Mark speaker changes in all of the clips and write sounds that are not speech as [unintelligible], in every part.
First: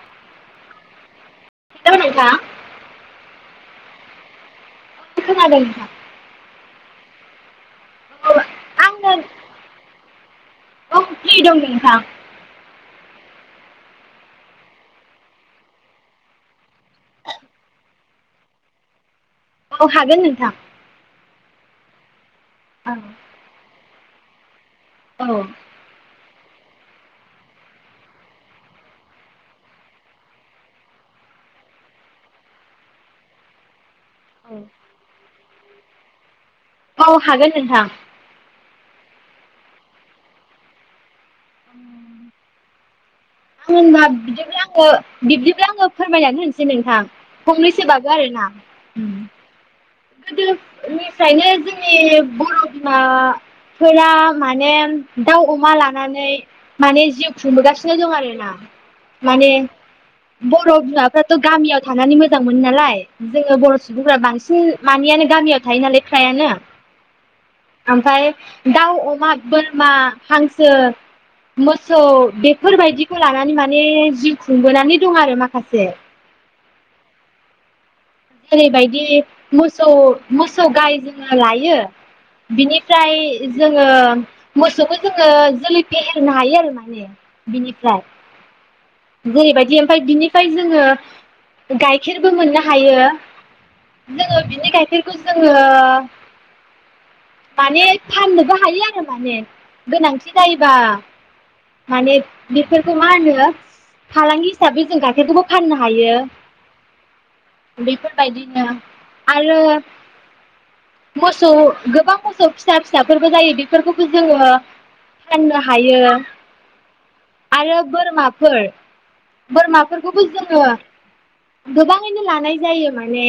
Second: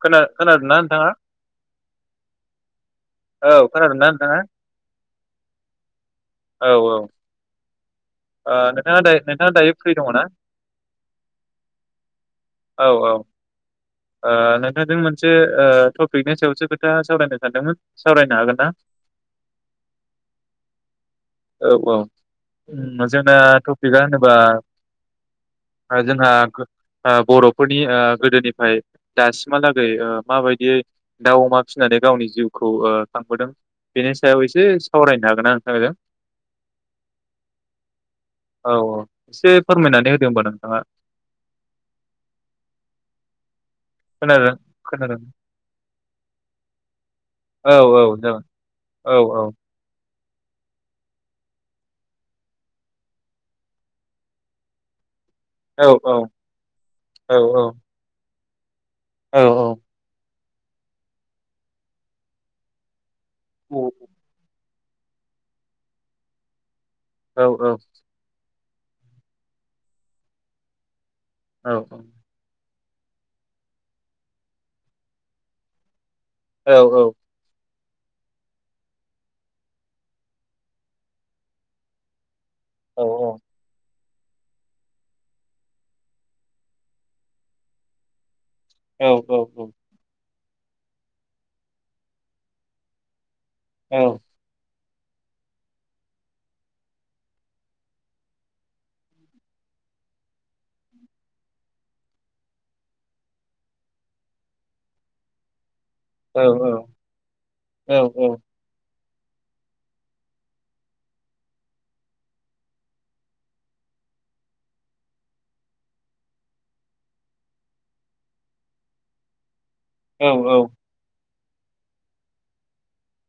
Speaker 1: खोना-खोनादों ना नोंथाङा?
Speaker 2: [unintelligible]
Speaker 1: औ खोनादों ना नोंथाङा?
Speaker 2: खोनादों नोंथां।
Speaker 1: औ औ।
Speaker 2: औ
Speaker 1: ओ नोंथाङा
Speaker 2: आंनो
Speaker 1: दायों नोंथाङा दायो फ्रि दङ ना?
Speaker 2: औ फ्रि दं नोंथां।
Speaker 1: औ औ ओ नोंथांजों मोनसे ओ टपिकनि सायावसो खोथा सावरायनो सानदोंमोन सावरायनो हागोन ना?
Speaker 2: औ हागोन नोंथां।
Speaker 1: औ औ।
Speaker 2: औ
Speaker 1: जोंनाथ' टफिका होनोबा
Speaker 2: औ
Speaker 1: ओ जोंहा ओ बर'फोरनि ओ गोदोनिफ्राय दासिमहालागै ओ माबायदियै दाउ अमा फिसिनानै गावनि जिउखौ ओ खांबोदों बेनि सायाव एसे सावरायनो हागोन ना थांजों।
Speaker 2: औ हागोन नोंथां।
Speaker 1: औ एसे फोरमायनानै होदो होमबा नोंथाङा। [inaudible]
Speaker 2: होनबा
Speaker 1: खोनादों
Speaker 2: बिदिब्ला आङो
Speaker 1: खोनादों
Speaker 2: बिब्दिब्ला आङो फोरमायनानै होनोसै नोंथां
Speaker 1: औ
Speaker 2: फंनैसोबाबो
Speaker 1: औ जागोन
Speaker 2: आरोना।
Speaker 1: औ औ
Speaker 2: गोदोनिफ्रायनो जोंनि बर' बिमाफोरा माने दाउ अमा
Speaker 1: औ औ
Speaker 2: लानानै माने
Speaker 1: औ
Speaker 2: जिउ खुंबोगासिनो दं आरो ना।
Speaker 1: औ
Speaker 2: माने बर' बिमाफ्राथ' गामियाव थानानै मोजां मोनो नालाय जोङो बर' सुबुंफोरा बांसिन मानियानो गामियाव थायो नालाय फ्रायानो।
Speaker 1: औ
Speaker 2: ओमफ्राय दाउ, अमा, बोरमा, हांसो मोसौ बे फोरबायदिखौ लानानै माने जिउ खुंबोनानै दं आरो माखासे।
Speaker 1: औ औ।
Speaker 2: जेरैबायदि मोसौ मोसौ गाइ जोङो लायो बिनिफ्राय जोङो मोसौखौ जोङो जोलै फेहेरनो हायो आरो माने बिनिफ्राय। जेरैबायदि ओमफाय बिनि फाय जोङो गाइखेरबो मोननो हायो। जोङो बिनि गायखेर खौ जोङो माने फाननोबो हायो आरो माने गोनांथि जायोबा। माने बेफोरखौ मा होनो फालांगि हिसाबै जों गाइखेरखौबो फाननो हायो। बेफोरबायदिनो आरो मोसौ गोबां मोसौ फिसा फिसाफोरबो जायो बेफोरखौबो जोङो फाननो हायो। आरो बोरमाफोर बोरमाफोरखौबो जोङो गोबाङैनो लानाय जायो माने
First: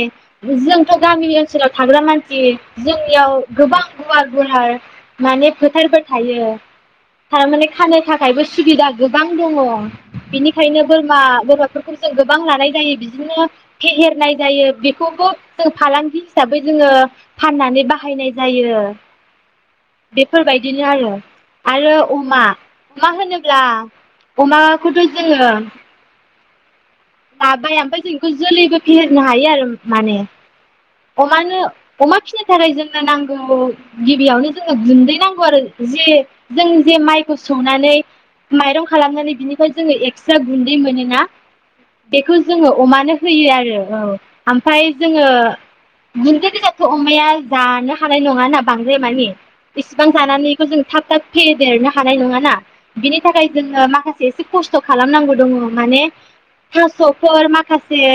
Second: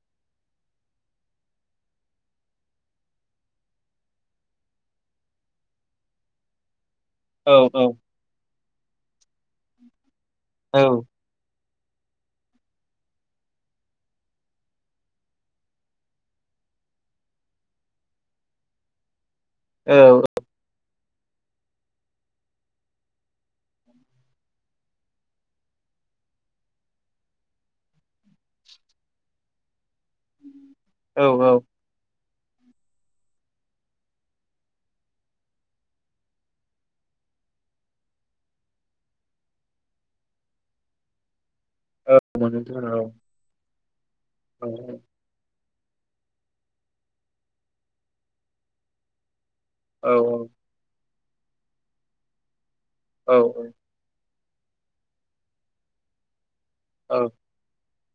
Speaker 2: जोंथ' गामिनि ओनसोलाव थाग्रा मानसि जोंनियाव गोबां गुवार गुवार माने फोथारफोर थायो। थारमाने खानो थाखायबो सुबिदा गोबां दङ'। बिनिखायनो बोरमा बोरमा फोरखौ जों गोबां लानाय जायो। बिदिनो फेहेरनाय जायो बेखौबो जों फालांगि हिसाबै जोङो फाननानै बाहायनाय जायो। बेफोरबायदिनो आरो। आरो अमा अमा होनोब्ला अमाखौथ' जोङो लाबाय ओमफ्राय जोंखौ जोलैबो फेहेरनो हायो आरो माने।
Speaker 1: औ औ
Speaker 2: अमानो अमा फिनो थाखाय जोंनो नांगौ गिबियावनो जोंनो गुन्दै नांगौ आरो ज जों जे माइखौ सौनानै माइरं खालामनानै बिनिफ्राय जोङो एक्सट्रा गुन्दै मोनोना
Speaker 1: औ
Speaker 2: बेखौ जोङो
Speaker 1: मिथिगौ
Speaker 2: अमानो होयो आरो। औ। आमफाय जोङो गुन्दै गोजाथ' अमाया जानो हानाय नङा ना बांद्राय मानि इसिबां जानानैखौ जों थाब थाब फेदेरनो हानाय नङा ना बिनि थाखाय जोनो माखासे एसे खस्थ' खालामनांगौ दङ माने थास'फोर मााखास से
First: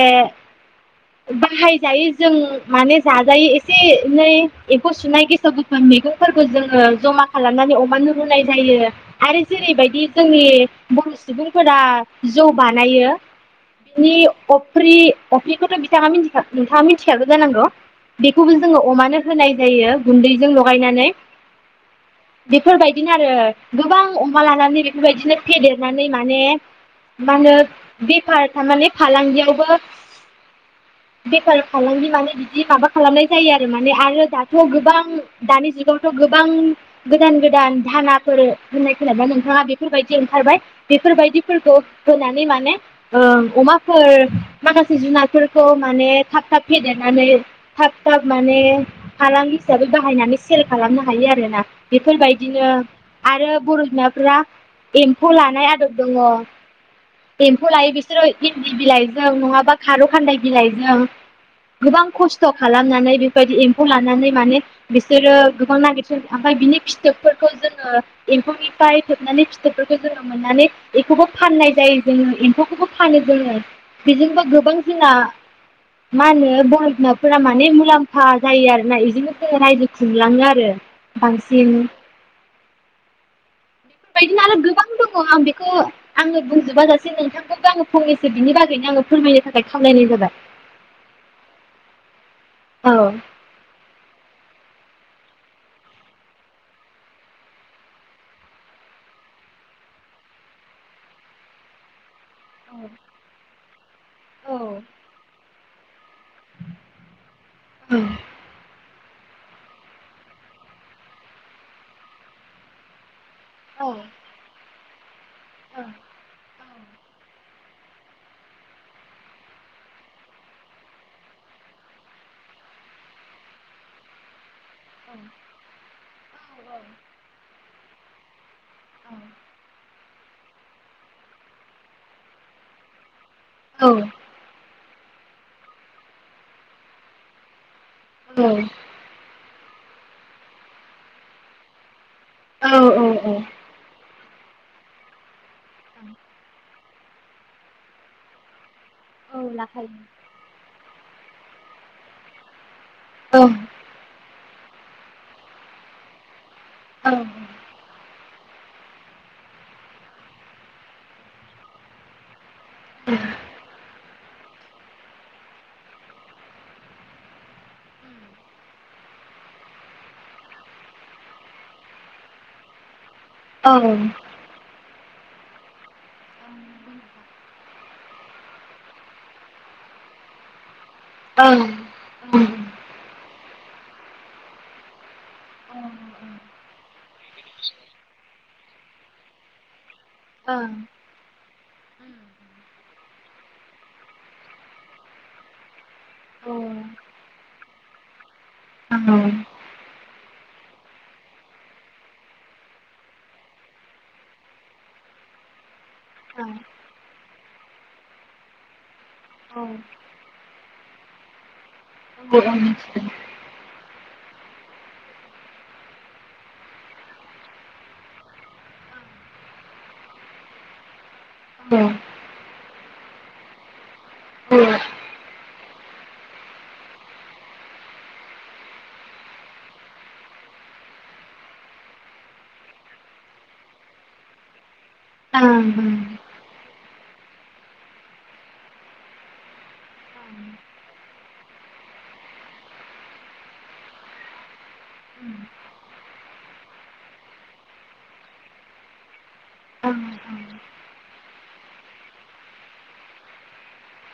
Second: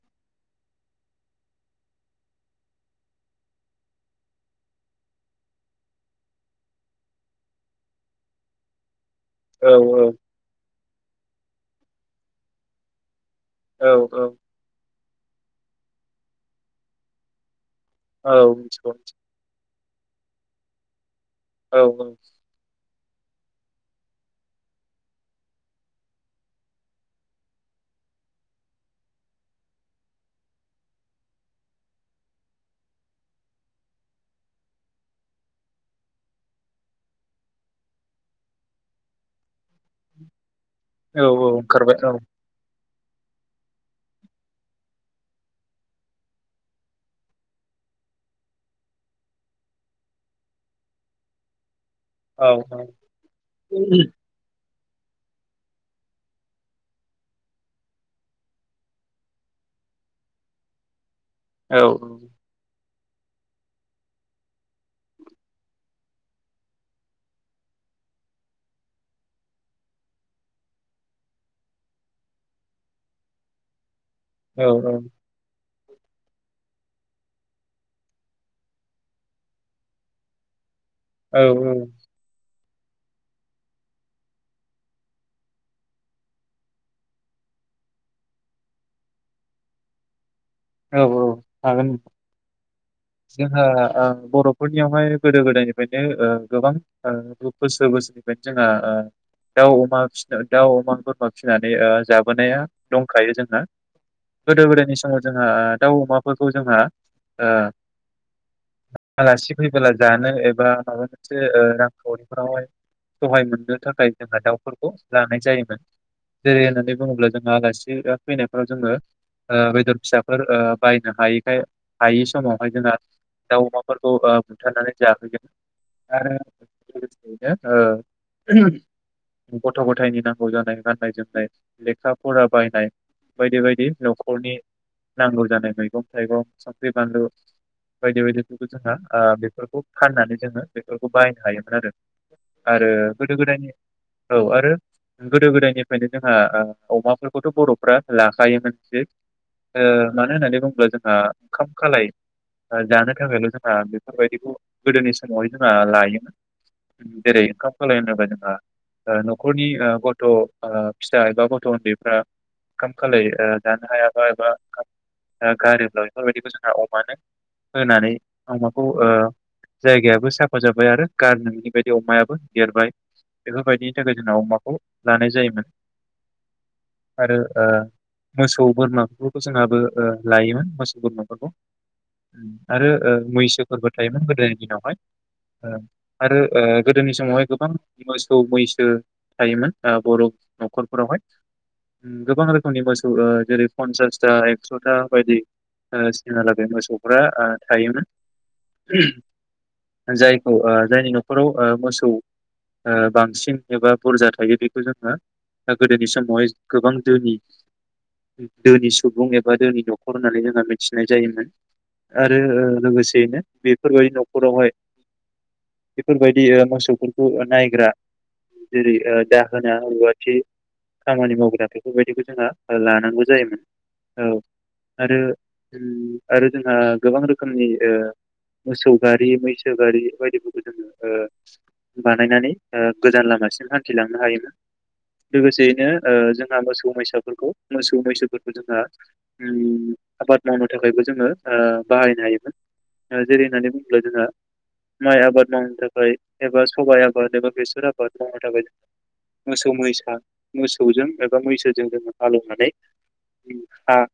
Speaker 2: बाहायजायो जों माने जाजायो एसे एनै एम्फौ सुनाय गेसाव गेफोन मैगंफोरखौ जोङो जमा खालामनानै अमानो रुनाय जायो आरो जेरैबायदि जोंनि बर' सुबुंफोरा जौ बानायो बिनि अफ्रि अफ्रिखौथ' बिथाङा मिथि नोंथाङा मिथिखागौ जानांगौ बेखौबो जोङो अमानो होनाय जायो गुन्दैजों लगायनानै
Speaker 1: औ औ
Speaker 2: बिदिनो आरो गोबां अमा लानानै बेफोरबायदिनो फेदेरनानै माने मा होनो बे फार थारमाने फालांगियावबो बेफार फालांगि माने बिदि माबा खालामनाय जायो आरो माने आरो दाथ' गोबां दानि जुगावथ' गोबां गोदान गोदान दानाफोर होननाय खोना नोंथाङा बेफोरबायदि ओंखारबाय
Speaker 1: औ
Speaker 2: बेफोरबायदिफोरखौ
Speaker 1: ओंखारबाय औ
Speaker 2: होनानै माने ओ अमाफोर माखासे जुनादफोरखौ माने थाब थाब फेदेरनानै थाब थाब माने फालां हिसाबै बाहायनानै सेर खालामनो हायो आरो‌ ना
Speaker 1: औ
Speaker 2: बेफोरबायदिनो
Speaker 1: औ
Speaker 2: आरो बर' बिमाफोरा एम्फौ लानाय आदब दङ एम फौखौ लायो बिसोरो इन्दि बिलाइजों नङाबा खारौ खान्दाय बिलाइजों
Speaker 1: औ
Speaker 2: गोबां खस्थ' खालाम नानै फाननानै बेबायदि एम्फौ लानानै माने बिसोरो गोबां नागिरन ओमफ्राय बिनि फिथोबफोरखौ जोङो एम्फौनिफ्राय थोबनानै फिथोबफोरखौ जोङो मोननानै एम्फौबो फाननाय जायो जोङो फौखौबो फानिदों आरो बेजोंबोा गोबां जोंना मा होनो बर' बिमाफोरा माने मुलाम्फा जायो आरोना बेजोंनो जो रायजो खुंलाङो आरो बांसिन बेफोरबायदिनो आरो गोबां दङ आं बेखौ आङो बुंजोबा जासे नोंथांखौबो आङो फंनैसो बिनि बागैनो आङो फोरमायनो थाखाय खावलायनाय जाबाय
Speaker 1: औ औ हागोन
Speaker 2: औ
Speaker 1: जोंहा बर'फोरनि बिनियावहाय गोदो गोदायनिफ्रायनो गोबां बोसोर बोसोरनिफ्रायनो जोंहा दाउ अमा फि दाउ अमा बोरमा फिसिनानै ज मोनायाव दंखायो जोंना
Speaker 2: औ
Speaker 1: गोदो गोदायनि समाव जोंहा दाउ अमाफोरखौ जोंहा ओ
Speaker 2: औ
Speaker 1: आलासि फैबोला जानो एबा माबा मोनसे रांखावरिफोरावहाय सहाय मोननो
Speaker 2: औ
Speaker 1: थाखाय जोंहा दाउफोर खौ जायोमोन
Speaker 2: औ औ
Speaker 1: जेरै होननानै बुङोब्ला जोंङो आलासि फैनायफ्राव जोङो ओ बेदर फिसाफोर बायनो हायैखाय हायै समावहाय जोंना दाउ अमाफोरखौ ओ बुथारनानै जाफैगोन आरो लोगोसेयैनो ओ गथ' गथायनि नांगौ जानाय गाननाय जोमनाय लेखा फरा बायनाय बायदि बायदि न'खरनि नांगौ जानाय मैगं थाइगं संख्रि बानलु बायदि बायदिबो जोंहा ओ बेफोर खौ फाननानै जोङो बेफोरखौ बायनो हायोमोन आरो।
Speaker 2: औ
Speaker 1: आरो
Speaker 2: औ
Speaker 1: गोदो गोदायनि औ आरो गोदो गोदायनिफ्रायनो जोंहा ओ अमाफोरखौथ' बर'फ्रा लाखायोमोन ज।
Speaker 2: औ
Speaker 1: ओ
Speaker 2: लाखायो
Speaker 1: मानो होननानै बुङोब्ला जों ओ ओंखाम खालाय जानो
Speaker 2: औ
Speaker 1: थाखायल' जोंना बेफोरबायदिखौ गोदोनि समावहाय जोंहा लायोमोन।
Speaker 2: औ
Speaker 1: जेरै ओंखाम खालाय [unintelligible] न'खरनि ओ गथ' ओ फिसा एबा गथ' उन्दैफ्रा ओंखाम खालाय ओ जानो हाया एबा गारोब्ला बेफोरबायदिखौ जोंहा अमानो होनानै अमाखौ ओ जायगायाबो साफा जाबाय आरो गार नोंनि बायदि अमायाबो देरबाय। बेफोरबायदिनि थाखाय जोंनाव अमाखौ लानाय जायोमोन आरो ओ मोसौ बोरमा। जोंहाबो ओ लायोमोन मोसौ बोरमाफोरखौ।
Speaker 2: ओं
Speaker 1: आरो ओ मैसोफोरबो थायोमोन गोदोनि दिनावहाय ओ आरो ओ गोदोनि समावहाय गोबां मोसौ मैसो थायोमोन। बर'
Speaker 2: ओं औ
Speaker 1: नख'रफोरावहाय। उम गोबां रोखोमनि मोसौ ओ जेरै फन्सासथा एक्स'था बायदि सिनाहालागै मोसौफ्रा ओ थायोमोन।
Speaker 2: औ।
Speaker 1: जायखौ ओ जायनि न'खराव ओ मोसौ ओ बांसिन एबा बुरजा थायो बेखौ जोङो गोदोनि समावहाय
Speaker 2: आङो
Speaker 1: गोबां दोनि दोनि सुब सुबुं एबा
Speaker 2: ओं
Speaker 1: दोनि न'खर होननानै जोंहा सिनाय जायोमोन।
Speaker 2: औ
Speaker 1: आरो
Speaker 2: आं
Speaker 1: ओ
Speaker 2: मिथिगौ
Speaker 1: लोगोसेयैनो बेफोरबायदि न'खर नख'रावहाय बेफोरबायदि ओ मोसौफोरखौ नायग्रा जेरै ओ दाहोना रुवाथि खामानि मावग्रा बेफोरबायदिखौ जोंहा लानांगौ ज जायोमोन। औ आरो आरो जोंहा गोबां रोखोमनि ओ मोसौ गारि मैसो गारि बायदिफोरखौ जोङो ओ बानायनानै ओ गोजान लामासिम हान्थिलांनो हायोमोन।
Speaker 2: ओं ओं
Speaker 1: लोगोसेयैनो ओ जोंहा मोसौ मैसा ओ फोरखौ मोसा दुं मैसोखौथ जोंहा उम आबाद मावनो थाखायबो जोङो ओयो बाहायनो हायोमोन ओ जेरै होननानै बुङोब्ला जोंहा माइ आबाद मावनो थाखाय एबा सबाइ आबाद एबा बेसर आबाद मावनो थाखाय जों मोसौ मैसा
Speaker 2: ओं
Speaker 1: मोसौजों ए बा मैसोजों जोङो हालौनानै हा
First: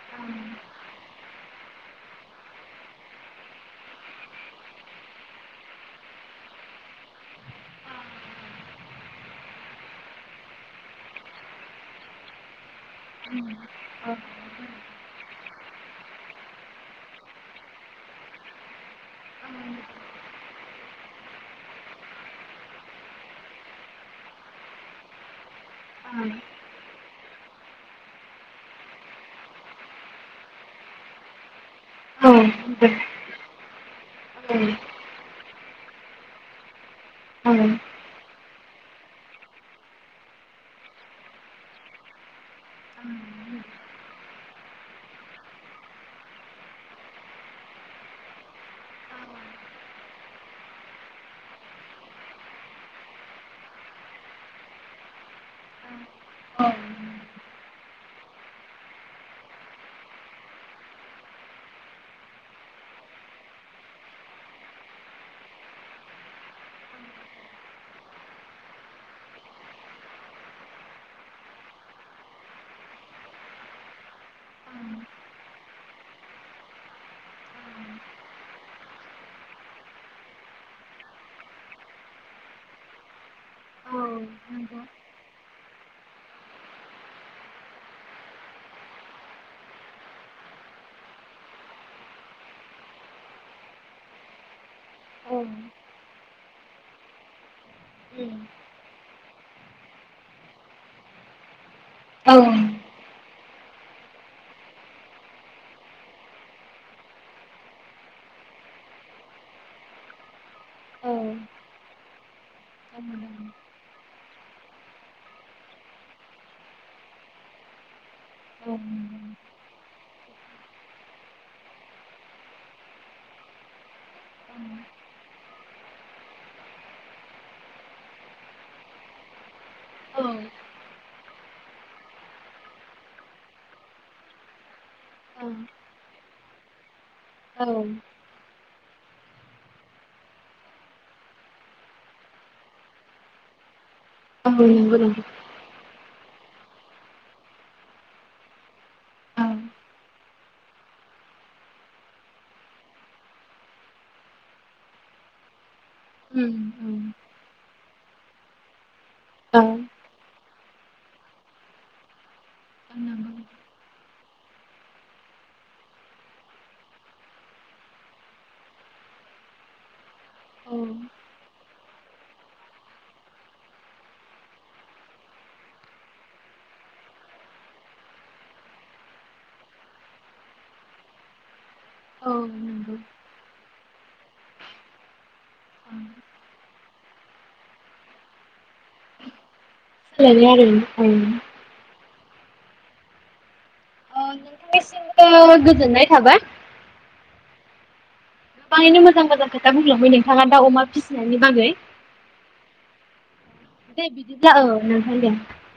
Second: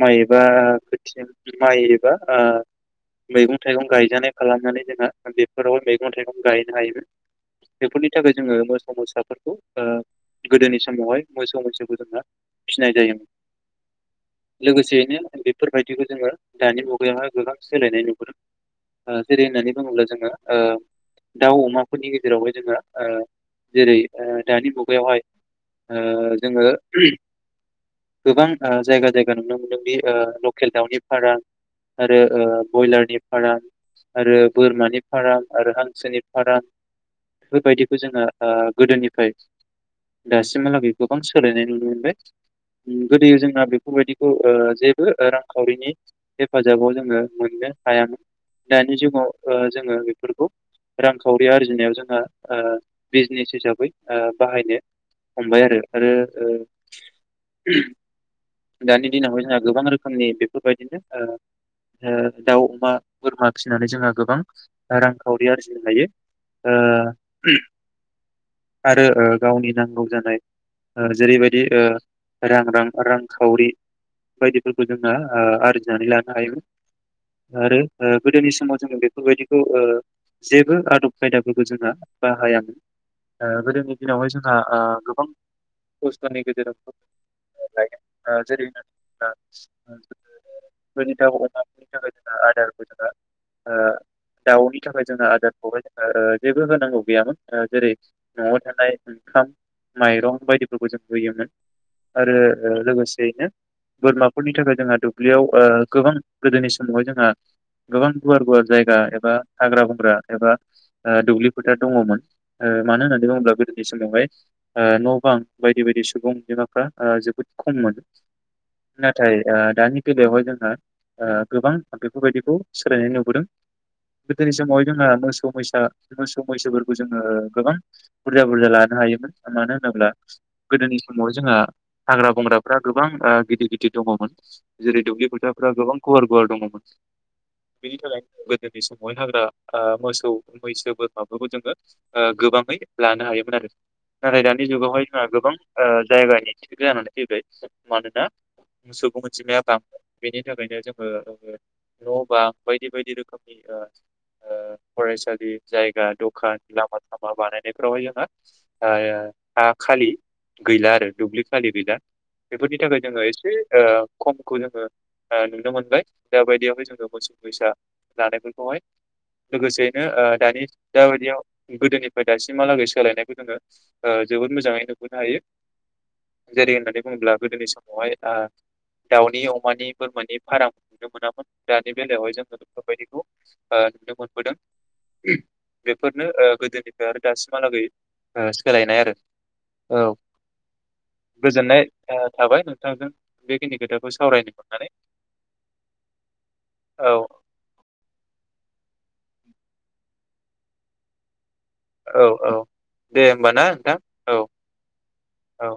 Speaker 1: माइ एबा खोथिया माइ एबाओयो मैगं थाइगं गायजानाय खालामनानै जोंहा बेफोरावहाय मैगं थाइगं गायनो हायोमोन बेफोरनि थाखाय जोङो मोसौ मोसाफोरखौ ओयो गोदोनि समावहाय मोसौ मैसोखौ जोंहा फिनाय जायोम लोगोसेयैनो बेफोरबाय थिरखौ जोङो दानि मुगायावहाय गोबां सोलायनाय नुबोदों ओ जेरै होननानै
Speaker 2: ओं
Speaker 1: बुङोब्ला जोङो ओयो दाउ अमाफोरनि गेजेरावहाय जोङो ओयो जेरै ओयो दानि मुगायावहाय ओयो जोङो उम। गोबां ओ जायगा जायगा नुनो मोनदों बि ओ लकेल दाउनि फारा। आरो ओ ब्रयलारनि फारा। आरो बोरमानि फाराम। आरो हांसोनि फारां
Speaker 2: ओं
Speaker 1: बेफोरबायदिखौ जोङो। ओयो गोदोनिफ्राय दासिमहालागै गोबां सोलायनाय नुनो मोनबाय। उम गोदोयो जोंहा बेफोरबायदिखौ ओयो जेबो ओ रांखावरिनि हेफाजाबाव जोङो मोननो हायामोन दानि जुमाव ओयो जोङो बेफोरखौ रांखावरि आरजिनायाव जोंहा ओयो बिजनेस हिसाबै ओयो बाहायनो हमबाय आरो आरो ओ। उहम दानि दिनावहाय जोंहा गोबां रोखोमनि बेफोरबायदिनो ओ ओयो दाउ अमा बोरमा फिसिनानै जोंहा गोबां रांखावरि आरजिनो हायो ओयो उहम आरो ओ गावनि नांगौ जानाय ओयो जेरैबायदि ओयो रां रां रांखावरि बायदिफोरखौ जोंना ओयो आरजिनानै लानो हायोमोन आरो ओयो गोदोनि समाव जोङो बेफोरबायदिखौ ओयो जेबो आदब खायदाफोरखौ जोंहा बाहाया। ओयो
Speaker 2: औ
Speaker 1: गोदोनि दिनावहाय जोंहा
Speaker 2: नंगौ
Speaker 1: ओयो गोबां हसथारनि गेजेराव। [unintelligible] थाखाय जोङो
Speaker 2: औ
Speaker 1: आदारखौहाय जोंयो ओयो जेबो होनांगौ गैयामोन। ओ जेरै न'आव
Speaker 2: नंगौ
Speaker 1: थांनाय। ओंखाम माइरं बायदिफोरखौ जों होयोमोन।
Speaker 2: औ
Speaker 1: आरो ओ लोगोसेयैनो बोरमाफोरनि थाखाय जोंहा दुब्लियाव ओ गोबां गोदोनि समावहाय जोंहा गोबां गुवार गुवार जायगा एबा हाग्रा बंग्रा एबा
Speaker 2: औ
Speaker 1: ओयो
Speaker 2: औ
Speaker 1: दुब्लि फोथार दङमोन ओ
Speaker 2: औ
Speaker 1: मानो होननानै
Speaker 2: नोंथां
Speaker 1: बुङोब्ला गोदोनि समावहाय ओयो न' बां बायदि बायदि सुबुं एबा फ्रा ओ जोबोद खम मोन।
Speaker 2: औ नंगौ
Speaker 1: नाथाय ओ दानि। बेलायावहाय जोंहा ओ गोबां बेफोरबायदिखौ सोलायनाय नुबोदों गोदोनि समावहाय जोंहा मोसौ मैसा मोसौ मैसोफोरखौ जोङो गोबां बुरजा बुरजा लानो हायोमोन मानो होन नाब्ला
Speaker 2: औ
Speaker 1: गोदोनि दि मावहाय जोंहा हाग्रा बंग्राफ्रा गोबां ओयो गिदिर गिदिर दङमोन। जेरै दुब्लि
Speaker 2: औ
Speaker 1: फोथारफ्रा गोबां गुवार [unintelligible]
Speaker 2: औ
Speaker 1: बिनि थाखाय [unintelligible] समावहाय हाग्रा मोसौ मैसो बोरमाफोरखौ जोङो गोबाङै लानो हायोमोन आरो। नाथाय दानि
Speaker 2: नंगौ
Speaker 1: जुगावहाय
Speaker 2: नंगौ
Speaker 1: जोंहा गोबां ओ जायगानि थिग जानानै फैबाय मानोना सुबुं
Speaker 2: औ
Speaker 1: अनजिमाया बां बेनि थाखायनो जोङो न' बां बायदि बायदि रोखोमनि फरायसालि जायगा
Speaker 2: उम
Speaker 1: दखान लामा थामा बानायनायफोरावहाय जोंहा ओ
Speaker 2: औ
Speaker 1: हा खालि गैला आरो दुब्लि खालि गैला बेफोरनि थाखाय जोङो
Speaker 2: नंगौ
Speaker 1: एसे ओ खमखौ जोङो नुनो मोनबाय द बायदियावहाय जोङो मोसौ मैसा लानायफोरखौहाय लोगोसेयैनो दानि
Speaker 2: औ
Speaker 1: दा बायदियावबि गोदोनिफ्राय दासिमहालागै सोलायनायखौ जोङो ओ जोबोद मोजाङै नुुबोनो हायो। जेरै होननानै बुङोब्ला गोदोनि समावहाय आ दाउनि अमानि बोरमानि फाराम नुनो मोनामोन। दानि
Speaker 2: औ
Speaker 1: बेलायावहाय
Speaker 2: नंगौ
Speaker 1: जोंफोरबायदिखौ आ नुनो मोनबोदों।
Speaker 2: औ
Speaker 1: बेफोरनो ओ गोदोनि ओ आरो दासिमहालागै सोलायनाय आरो। औ
Speaker 2: सोलायबाय आरो नों औ
Speaker 1: गोजोननाय थाबाय नोंथांजों बेखिनि खोथाखौ सावरायनो मोननानै।
Speaker 2: नोंथांनिसिमबो गोजोननाय थाबाय
Speaker 1: औ
Speaker 2: गोबाङैनो मोजां मोजां खोथा बुंलांबाय नोंथाङा दा अमा फिसिनायनि बागै।
Speaker 1: औ औ दे होमबा ना नोंथां
Speaker 2: दे
Speaker 1: औ
Speaker 2: बिदिब्ला नोंथां दे
Speaker 1: औ।